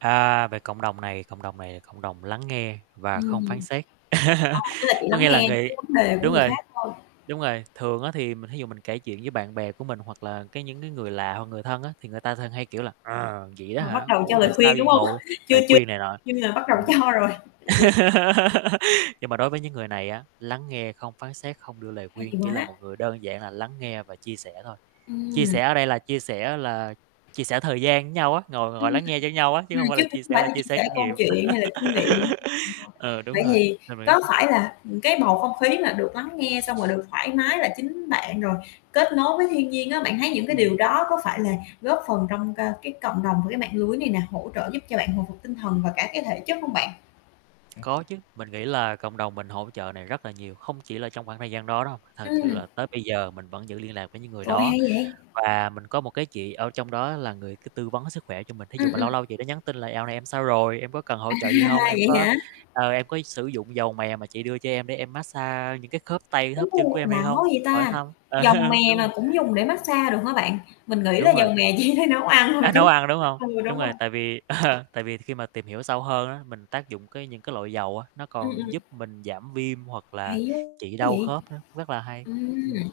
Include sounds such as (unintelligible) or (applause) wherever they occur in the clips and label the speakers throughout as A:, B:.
A: À, về cộng đồng này, cộng đồng này là cộng đồng lắng nghe và không phán
B: Ừm.
A: xét.
B: Ờ,
A: (laughs)
B: tức là chỉ
A: Có
B: lắng
A: nghĩa là
B: nghe những
A: người
B: cái vấn đề của
A: đúng
B: người
A: rồi,
B: khác thôi?
A: đúng rồi, thường á, thì mình thí dụ mình kể chuyện với bạn bè của mình, hoặc là cái những cái người lạ, hoặc người thân á, thì người ta thường hay, kiểu, là "À, vậy đó
B: Họ bắt
A: hả,
B: đầu cho
A: ủa tại
B: lời
A: sao
B: khuyên,
A: đi
B: đúng hông?
A: ngồi?"
B: Chưa
A: lời
B: chưa
A: khuyên này nọ.
B: cho nên là bắt đầu
A: Ừm.
B: cho rồi. (chuckles)
A: (laughs) Nhưng mà đối với những người này á, lắng nghe, không phán xét, không đưa lời
B: Hay
A: khuyên, chỉ là
B: quá.
A: một người đơn giản là lắng nghe và chia sẻ thôi, chia
B: Ừm.
A: sẻ ở đây là chia sẻ là chia sẻ thời gian nhau á, ngồi
B: Ưm,
A: ngồi lắng
B: ừm.
A: nghe cho nhau á, chứ
B: Ừm,
A: hông phải
B: chứ
A: là
B: không
A: chia sẻ
B: phải
A: là
B: là
A: chia
B: chia
A: sẻ
B: sẻ
A: kinh
B: câu
A: nghiệm.
B: chuyện hay là kinh nghiệm giống
A: (laughs)
B: họ.
A: Ờ, đúng
B: Vậy
A: rồi,
B: thì
A: nên mình rất
B: có
A: thích.
B: phải là, ừm, cái bầu không khí là được lắng nghe, xong rồi được thoải mái là chính bạn, rồi kết nối với thiên nhiên á, bạn thấy những cái điều
A: Ừm.
B: đó có phải là góp phần trong c cái cộng đồng và cái mạng lưới này nè, hỗ trợ giúp cho bạn hồi phục tinh thần và cả cái thể chất không bạn?
A: Có chứ, mình nghĩ là cộng đồng mình hỗ trợ này rất là nhiều, không chỉ là trong khoảng thời gian đó đâu, thật sự
B: Ừm.
A: là tới bây giờ mình vẫn giữ liên lạc với những người
B: Trời ơi,
A: đó,
B: hay vậy?
A: và mình có một cái chị ở trong đó là người cứ tư vấn sức khỏe cho mình. Thí dụ
B: Ừm,
A: mà
B: ừm.
A: lâu lâu chị đó nhắn tin là "Dạo này em sao rồi, em có cần hỗ
B: À,
A: trợ gì hông? Em
B: vậy
A: có,
B: hả?
A: ờ, em có s sử dụng dầu mè mà chị đưa cho em để em mát xa những cái khớp tay, khớp chân của
B: U,
A: em hay
B: lạ quá
A: hông?"
B: vậy
A: hỏi
B: ta!
A: thăm,
B: Dầu
A: (chuckles)
B: mè
A: đúng
B: mà
A: rồi.
B: cũng dùng để mát xa được hả bạn? Mình nghĩ là
A: Đúng
B: dầu
A: rồi.
B: mè chỉ để nấu ăn thôi
A: A,
B: chứ
A: nấu ăn, đúng hông?
B: ừ, đúng
A: Đúng
B: rồi.
A: rồi, tại vì ờ, tại vì khi mà tìm hiểu sâu hơn á, mình tác dụng cái những cái loại dầu á, nó
B: Ừm, ừm.
A: còn giúp mình giảm viêm hoặc là
B: Hay quá
A: trị đau
B: vậy?
A: khớp nữa, rất là hay,
B: Ừm.
A: ừm.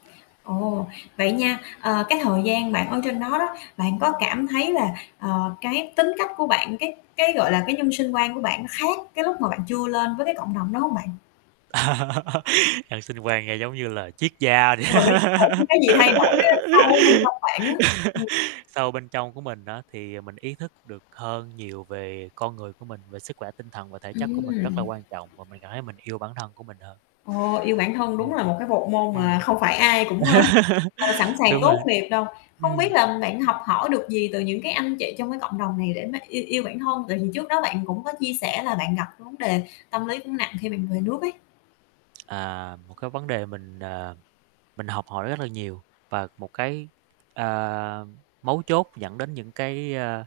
B: Ồ, vậy nha, ờ, cái thời gian bạn ở trên đó đó, bạn có cảm thấy là, ờ, cái tính cách của bạn, cái cái, gọi là, cái nhân sinh quan của bạn nó khác cái lúc mà bạn chưa lên với cái cộng đồng đó hông bạn?
A: (laughs) Nhân sinh quan nghe giống như là triết gia vậy.
B: Rồi, nói chung là (unintelligible) cái gì thay đổi á, sâu bên trong bạn á?
A: (laughs)
B: Ừm.
A: Sâu bên trong của mình á, thì, à, mình ý thức được hơn nhiều về con người của mình, về sức khỏe tinh thần và thể chất của mình rất là
B: Ừm.
A: quan trọng và mình cảm thấy mình yêu bản thân của mình hơn.
B: Ồ, yêu bản thân đúng
A: Ừm.
B: là một cái bộ môn mà
A: Ừm.
B: không phải ai cũng, ơ,
A: (laughs)
B: ờ, sẵn sàng
A: Đúng
B: tốt
A: rồi.
B: nghiệp đâu. Không biết
A: Ừm.
B: làm bạn học hỏi được gì từ những cái anh chị trong cái cộng đồng này để mà yêu yêu bản thân, tại vì trước đó bạn cũng có chia sẻ là bạn gặp vấn đề tâm lý cũng nặng khi bạn về nước ấy?
A: À, một cái vấn đề mình, ờ, mình học hỏi rất là nhiều, và một cái, ờ, mấu chốt dẫn đến những cái, ơ,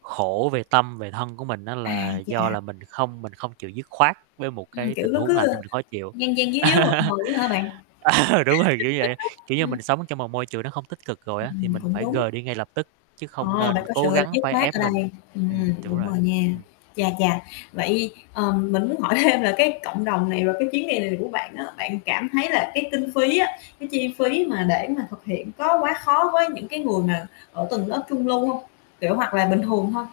A: khổ về tâm, về thân của mình á,
B: À,
A: là do
B: chà.
A: là mình không mình không chịu dứt khoát với một
B: Ừm,
A: cái
B: kiểu,
A: tình
B: nó
A: huống
B: cứ,
A: làm cho
B: ơ,
A: mình khó chịu.
B: dan dan díu díu, mập mờ á hả bạn?
A: (laughs) Ờ, đúng rồi, kiểu vậy,
B: (chuckles)
A: kiểu như,
B: Ừm.
A: mình sống trong một môi trường nó không tích cực rồi á, thì
B: Ừm,
A: mình
B: cũng
A: phải
B: đúng.
A: rời đi ngay lập tức, chứ không
B: Ờ, bạn
A: nên
B: có sự
A: cố gắng
B: dứt
A: phải
B: khoát
A: ép
B: ở
A: mình
B: đây, ừm,
A: ừm, đúng
B: đúng
A: rồi,
B: rồi nha,
A: ừm.
B: chà chà. Vậy, ờ, mình muốn hỏi thêm là cái cộng đồng này, rồi cái chuyến đi này của bạn á, bạn cảm thấy là cái kinh phí á, cái chi phí mà để mà thực hiện có quá khó với những cái người mà ở tầng lớp trung lưu hông? Kiểu, hoặc là bình thường thôi?